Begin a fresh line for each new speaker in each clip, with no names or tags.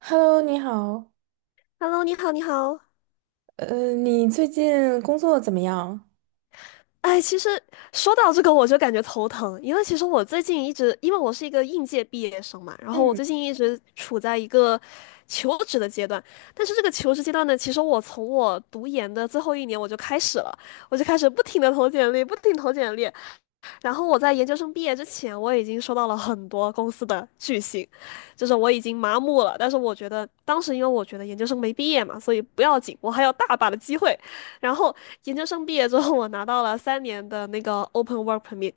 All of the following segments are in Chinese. Hello，你好，
Hello，你好，你好。
你最近工作怎么样？
哎，其实说到这个，我就感觉头疼，因为其实我最近一直，因为我是一个应届毕业生嘛，然后我
嗯
最近一直处在一个求职的阶段。但是这个求职阶段呢，其实我从我读研的最后一年我就开始了，我就开始不停的投简历，不停地投简历。然后我在研究生毕业之前，我已经收到了很多公司的拒信，就是我已经麻木了。但是我觉得当时因为我觉得研究生没毕业嘛，所以不要紧，我还有大把的机会。然后研究生毕业之后，我拿到了3年的那个 Open Work Permit，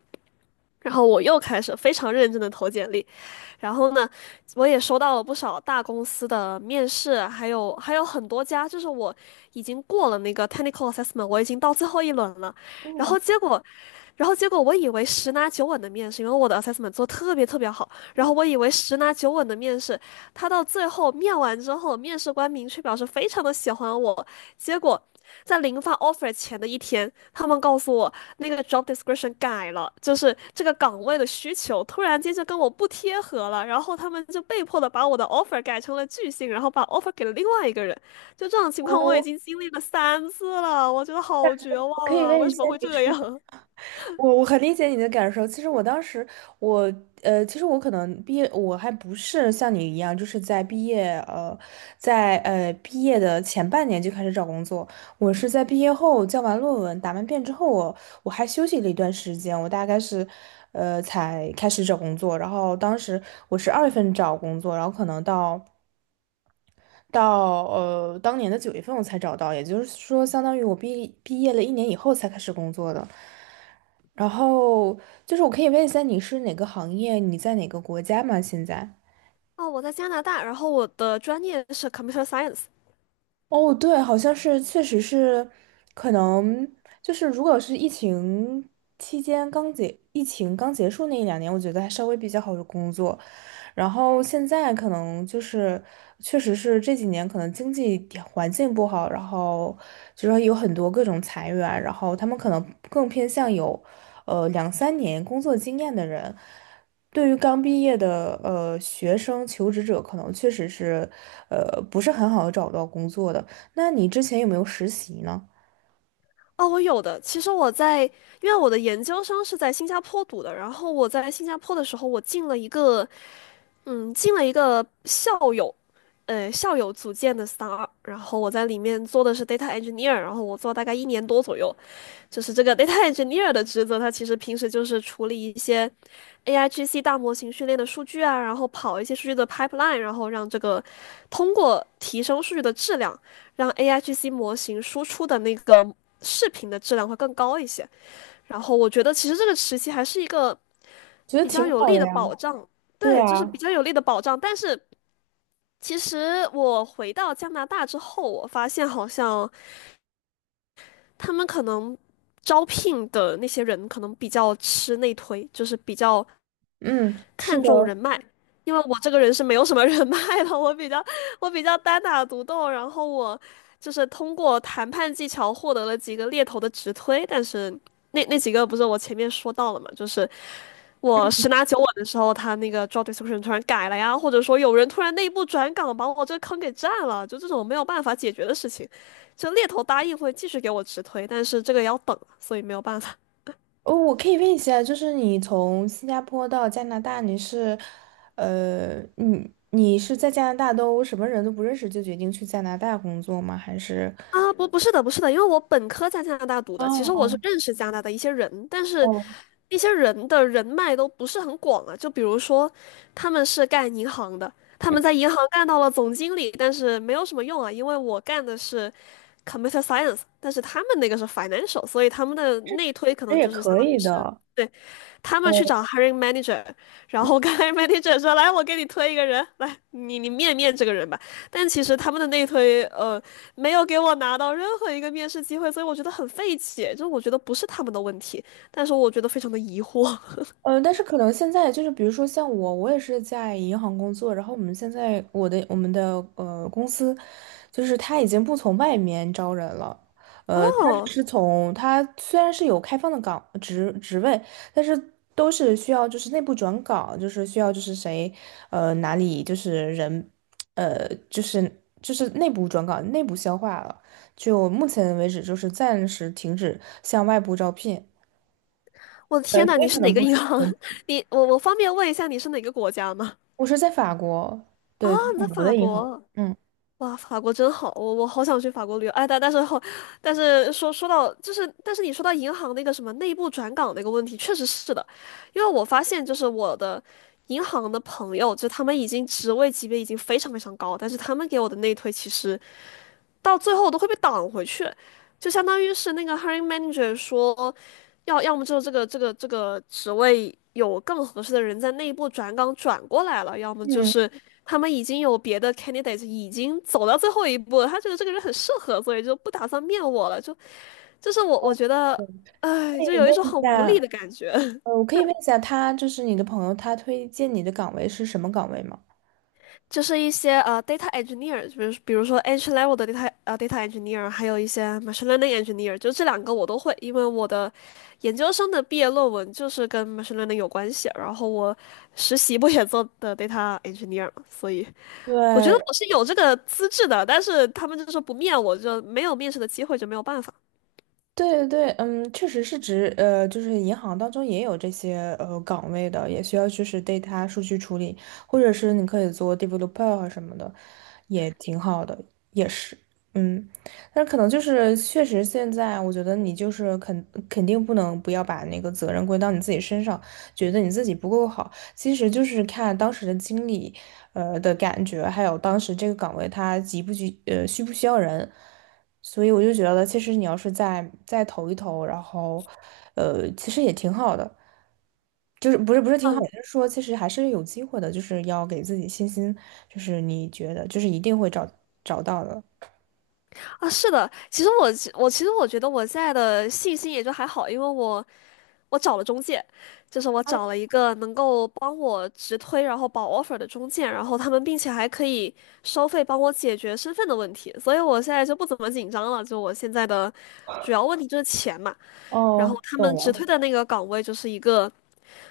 然后我又开始非常认真的投简历，然后呢，我也收到了不少大公司的面试，还有很多家，就是我已经过了那个 technical assessment，我已经到最后一轮了，然
嗯
后结果，然后结果我以为十拿九稳的面试，因为我的 assessment 做得特别特别好，然后
嗯，
我以为十拿九稳的面试，他到最后面完之后，面试官明确表示非常的喜欢我，结果在零发 offer 前的一天，他们告诉我那个 job description 改了，就是这个岗位的需求突然间就跟我不贴合了，然后他们就被迫的把我的 offer 改成了拒信，然后把 offer 给了另外一个人。就这种情况，我已
我
经经历了3次了，我觉得
感
好绝
觉我可
望
以
啊！
问
为
一
什
下
么会
你是
这样？
我很理解你的感受。其实我当时，我其实我可能毕业，我还不是像你一样，就是在毕业在毕业的前半年就开始找工作。我是在毕业后交完论文、答完辩之后，我还休息了一段时间，我大概是才开始找工作。然后当时我是2月份找工作，然后可能到。到当年的9月份我才找到，也就是说，相当于我毕业了一年以后才开始工作的。然后就是我可以问一下你是哪个行业，你在哪个国家吗？现在？
哦，我在加拿大，然后我的专业是 computer science。
哦，对，好像是，确实是，可能就是如果是疫情期间刚结，疫情刚结束那一两年，我觉得还稍微比较好的工作，然后现在可能就是，确实是这几年可能经济条环境不好，然后就说有很多各种裁员，然后他们可能更偏向有，2、3年工作经验的人，对于刚毕业的学生求职者，可能确实是，不是很好的找到工作的。那你之前有没有实习呢？
哦，我有的。其实我在，因为我的研究生是在新加坡读的，然后我在新加坡的时候，我进了一个校友，校友组建的 star，然后我在里面做的是 data engineer，然后我做大概1年多左右，就是这个 data engineer 的职责，它其实平时就是处理一些 AIGC 大模型训练的数据啊，然后跑一些数据的 pipeline，然后让这个通过提升数据的质量，让 AIGC 模型输出的那个视频的质量会更高一些。然后我觉得其实这个时期还是一个。
觉得
比较
挺
有
好
力
的
的
呀。
保障，
对
对，就是比
啊，
较有力的保障。但是其实我回到加拿大之后，我发现好像他们可能招聘的那些人可能比较吃内推，就是比较
嗯，是
看
的。
重人脉。因为我这个人是没有什么人脉的，我比较单打独斗，然后我就是通过谈判技巧获得了几个猎头的直推，但是那几个不是我前面说到了嘛，就是我十拿九稳的时候，他那个 job description 突然改了呀，或者说有人突然内部转岗把我这坑给占了，就这种没有办法解决的事情，就猎头答应会继续给我直推，但是这个要等，所以没有办法。
哦，我可以问一下，就是你从新加坡到加拿大，你是，你是在加拿大都什么人都不认识就决定去加拿大工作吗？还是，
啊，不，不是的，不是的，因为我本科在加拿大读
哦
的，其实我是
哦
认识加拿大的一些人，但是
哦，
一些人的人脉都不是很广啊。就比如说，他们是干银行的，他们
嗯
在银行干到了总经理，但是没有什么用啊，因为我干的是 computer science，但是他们那个是 financial，所以他们的内推可
这
能
也
就是相
可
当
以
于是。
的。
对。他们去
哦。
找 hiring manager，然
嗯。
后跟 hiring manager 说：“来，我给你推一个人，来，你面面这个人吧。”但其实他们的内推，没有给我拿到任何一个面试机会，所以我觉得很费解。就我觉得不是他们的问题，但是我觉得非常的疑惑。
呃，但是可能现在就是，比如说像我，我也是在银行工作，然后我们现在我们的公司，就是他已经不从外面招人了，他只
哦，
是从他虽然是有开放的职位，但是都是需要就是内部转岗，就是需要就是谁呃哪里就是人呃就是就是内部转岗内部消化了，就目前为止就是暂时停止向外部招聘，
我的天呐，
所
你
以可
是哪
能
个
不是。
银行？我方便问一下你是哪个国家吗？
我是在法国，
啊，
对，就是
你
法
在
国
法
的银行。
国。
嗯
哇，法国真好，我好想去法国旅游。哎，但但是后，但是说说到就是，但是你说到银行那个什么内部转岗那个问题，确实是的，因为我发现就是我的银行的朋友，就他们已经职位级别已经非常非常高，但是他们给我的内推其实到最后我都会被挡回去，就相当于是那个 hiring manager 说，要么就是这个职位有更合适的人在内部转岗转过来了，要么就
嗯，
是他们已经有别的 candidate 已经走到最后一步了，他觉得这个人很适合，所以就不打算面我了，就是我觉得，
对
哎，
可
就
以问
有一种
一
很无力
下，
的感觉。
我可以问一下他，就是你的朋友，他推荐你的岗位是什么岗位吗？
就是一些data engineer，比如说 entry level 的 data engineer，还有一些 machine learning engineer，就这两个我都会，因为我的研究生的毕业论文就是跟 machine learning 有关系，然后我实习不也做的 data engineer，嘛所以我觉得
对，
我是有这个资质的，但是他们就说不面我，就没有面试的机会，就没有办法
对对对，嗯，确实是指就是银行当中也有这些岗位的，也需要就是 data 数据处理，或者是你可以做 developer 啊什么的，也挺好的，也是，嗯，但是可能就是确实现在我觉得你就是肯定不能不要把那个责任归到你自己身上，觉得你自己不够好。其实就是看当时的经理，的感觉，还有当时这个岗位他急不急，需不需要人。所以我就觉得，其实你要是再投一投，然后，其实也挺好的，就是不是挺好，就是说其实还是有机会的，就是要给自己信心，就是你觉得就是一定会找到的。
啊。是的，其实我觉得我现在的信心也就还好，因为我。我找了中介，就是我找了一个能够帮我直推，然后保 offer 的中介，然后他们并且还可以收费帮我解决身份的问题，所以我现在就不怎么紧张了。就我现在的主要问题就是钱嘛，然后
哦，
他们
懂
直推
了。
的那个岗位就是一个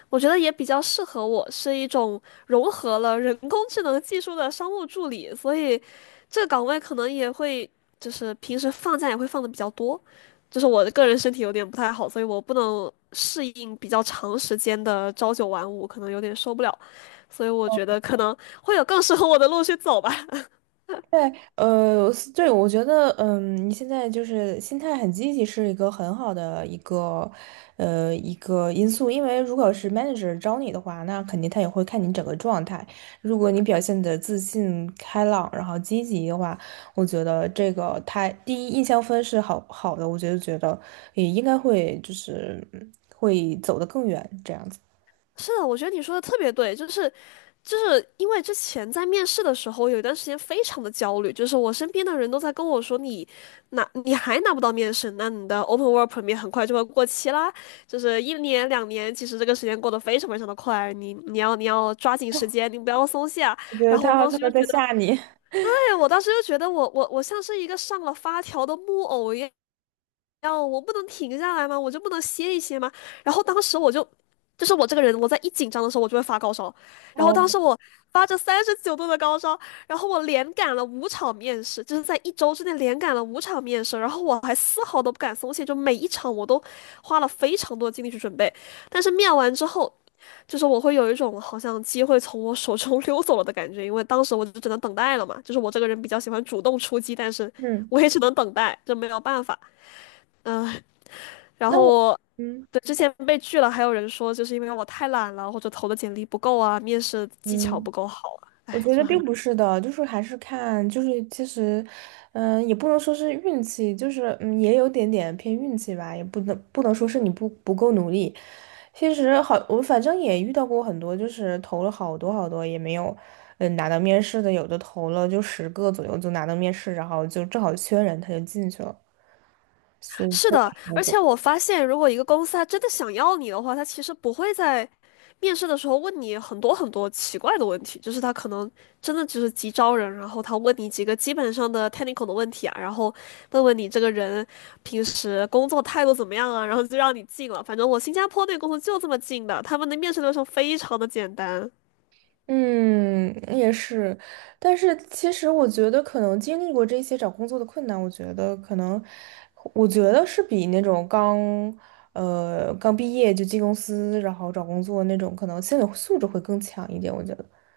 我觉得也比较适合我，是一种融合了人工智能技术的商务助理，所以这个岗位可能也会就是平时放假也会放的比较多。就是我的个人身体有点不太好，所以我不能适应比较长时间的朝九晚五，可能有点受不了，所以我觉得可能会有更适合我的路去走吧。
对，是对，我觉得，嗯，你现在就是心态很积极，是一个很好的一个，一个因素。因为如果是 manager 招你的话，那肯定他也会看你整个状态。如果你表现的自信、开朗，然后积极的话，我觉得这个他第一印象分是好好的，我觉得也应该会就是会走得更远这样子。
是的，我觉得你说的特别对，就是因为之前在面试的时候，有一段时间非常的焦虑，就是我身边的人都在跟我说你还拿不到面试，那你的 open work permit 很快就会过期啦，就是一年两年，其实这个时间过得非常非常的快，你要抓紧时间，你不要松懈啊。
我觉得
然后我
他
当
他
时就
们在
觉
吓
得。
你。
对，我当时就觉得我像是一个上了发条的木偶一样，要我不能停下来吗？我就不能歇一歇吗？然后当时我就，就是我这个人，我在一紧张的时候我就会发高烧，然后
哦，
当时我发着39度的高烧，然后我连赶了五场面试，就是在一周之内连赶了五场面试，然后我还丝毫都不敢松懈，就每一场我都花了非常多的精力去准备，但是面完之后。就是我会有一种好像机会从我手中 溜走了的感觉，因为当时我就只能等待了嘛。就是我这个人比较喜欢主动出击，但是
嗯，
我也只能等待，这没有办法。嗯，然
那我，
后
嗯
对之前被拒了，还有人说就是因为我太懒了，或者投的简历不够啊，面试技巧
嗯。
不够好啊，
我
哎，
觉得
就
并
很
不是的，就是还是看，就是其实，嗯、也不能说是运气，就是嗯，也有点点偏运气吧，也不能说是你不够努力。其实好，我反正也遇到过很多，就是投了好多好多也没有，嗯，拿到面试的，有的投了就10个左右就拿到面试，然后就正好缺人，他就进去了，所以
是
他。
的，而且我发现，如果一个公司他真的想要你的话，他其实不会在面试的时候问你很多很多奇怪的问题，就是他可能真的只是急招人，然后他问你几个基本上的 technical 的问题啊，然后问问你这个人平时工作态度怎么样啊，然后就让你进了。反正我新加坡那个公司就这么进的，他们的面试流程非常的简单。
嗯，也是，但是其实我觉得，可能经历过这些找工作的困难，我觉得可能，我觉得是比那种刚，刚毕业就进公司，然后找工作那种，可能心理素质会更强一点。我觉得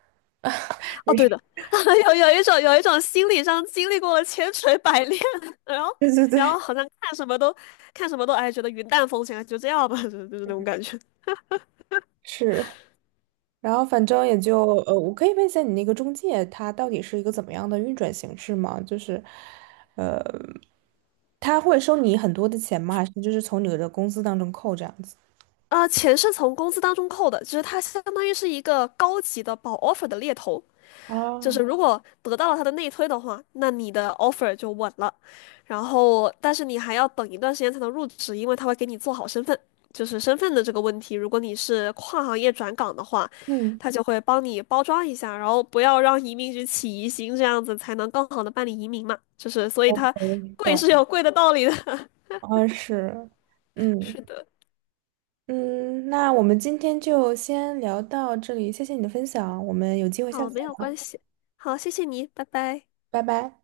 哦，对的，有一种心理上经历过了千锤百炼，然后
对对对，
好像看什么都哎觉得云淡风轻，哎就这样吧，就是那种感觉。
是，然后反正也就，我可以问一下你那个中介，它到底是一个怎么样的运转形式吗？就是，呃，他会收你很多的钱吗？还是就是从你的工资当中扣这样子？
啊、钱是从工资当中扣的，就是它相当于是一个高级的保 offer 的猎头，就是
啊，
如果得到了他的内推的话，那你的 offer 就稳了。然后，但是你还要等一段时间才能入职，因为他会给你做好身份，就是身份的这个问题。如果你是跨行业转岗的话，
嗯。
他就会帮你包装一下，然后不要让移民局起疑心，这样子才能更好的办理移民嘛。就是，所以它
OK，
贵
懂，
是有贵的道理的。
啊是，嗯
是的，
嗯，那我们今天就先聊到这里，谢谢你的分享，我们有机会下
好，
次
没
再
有
聊，
关系。好，谢谢你，拜拜。
拜拜。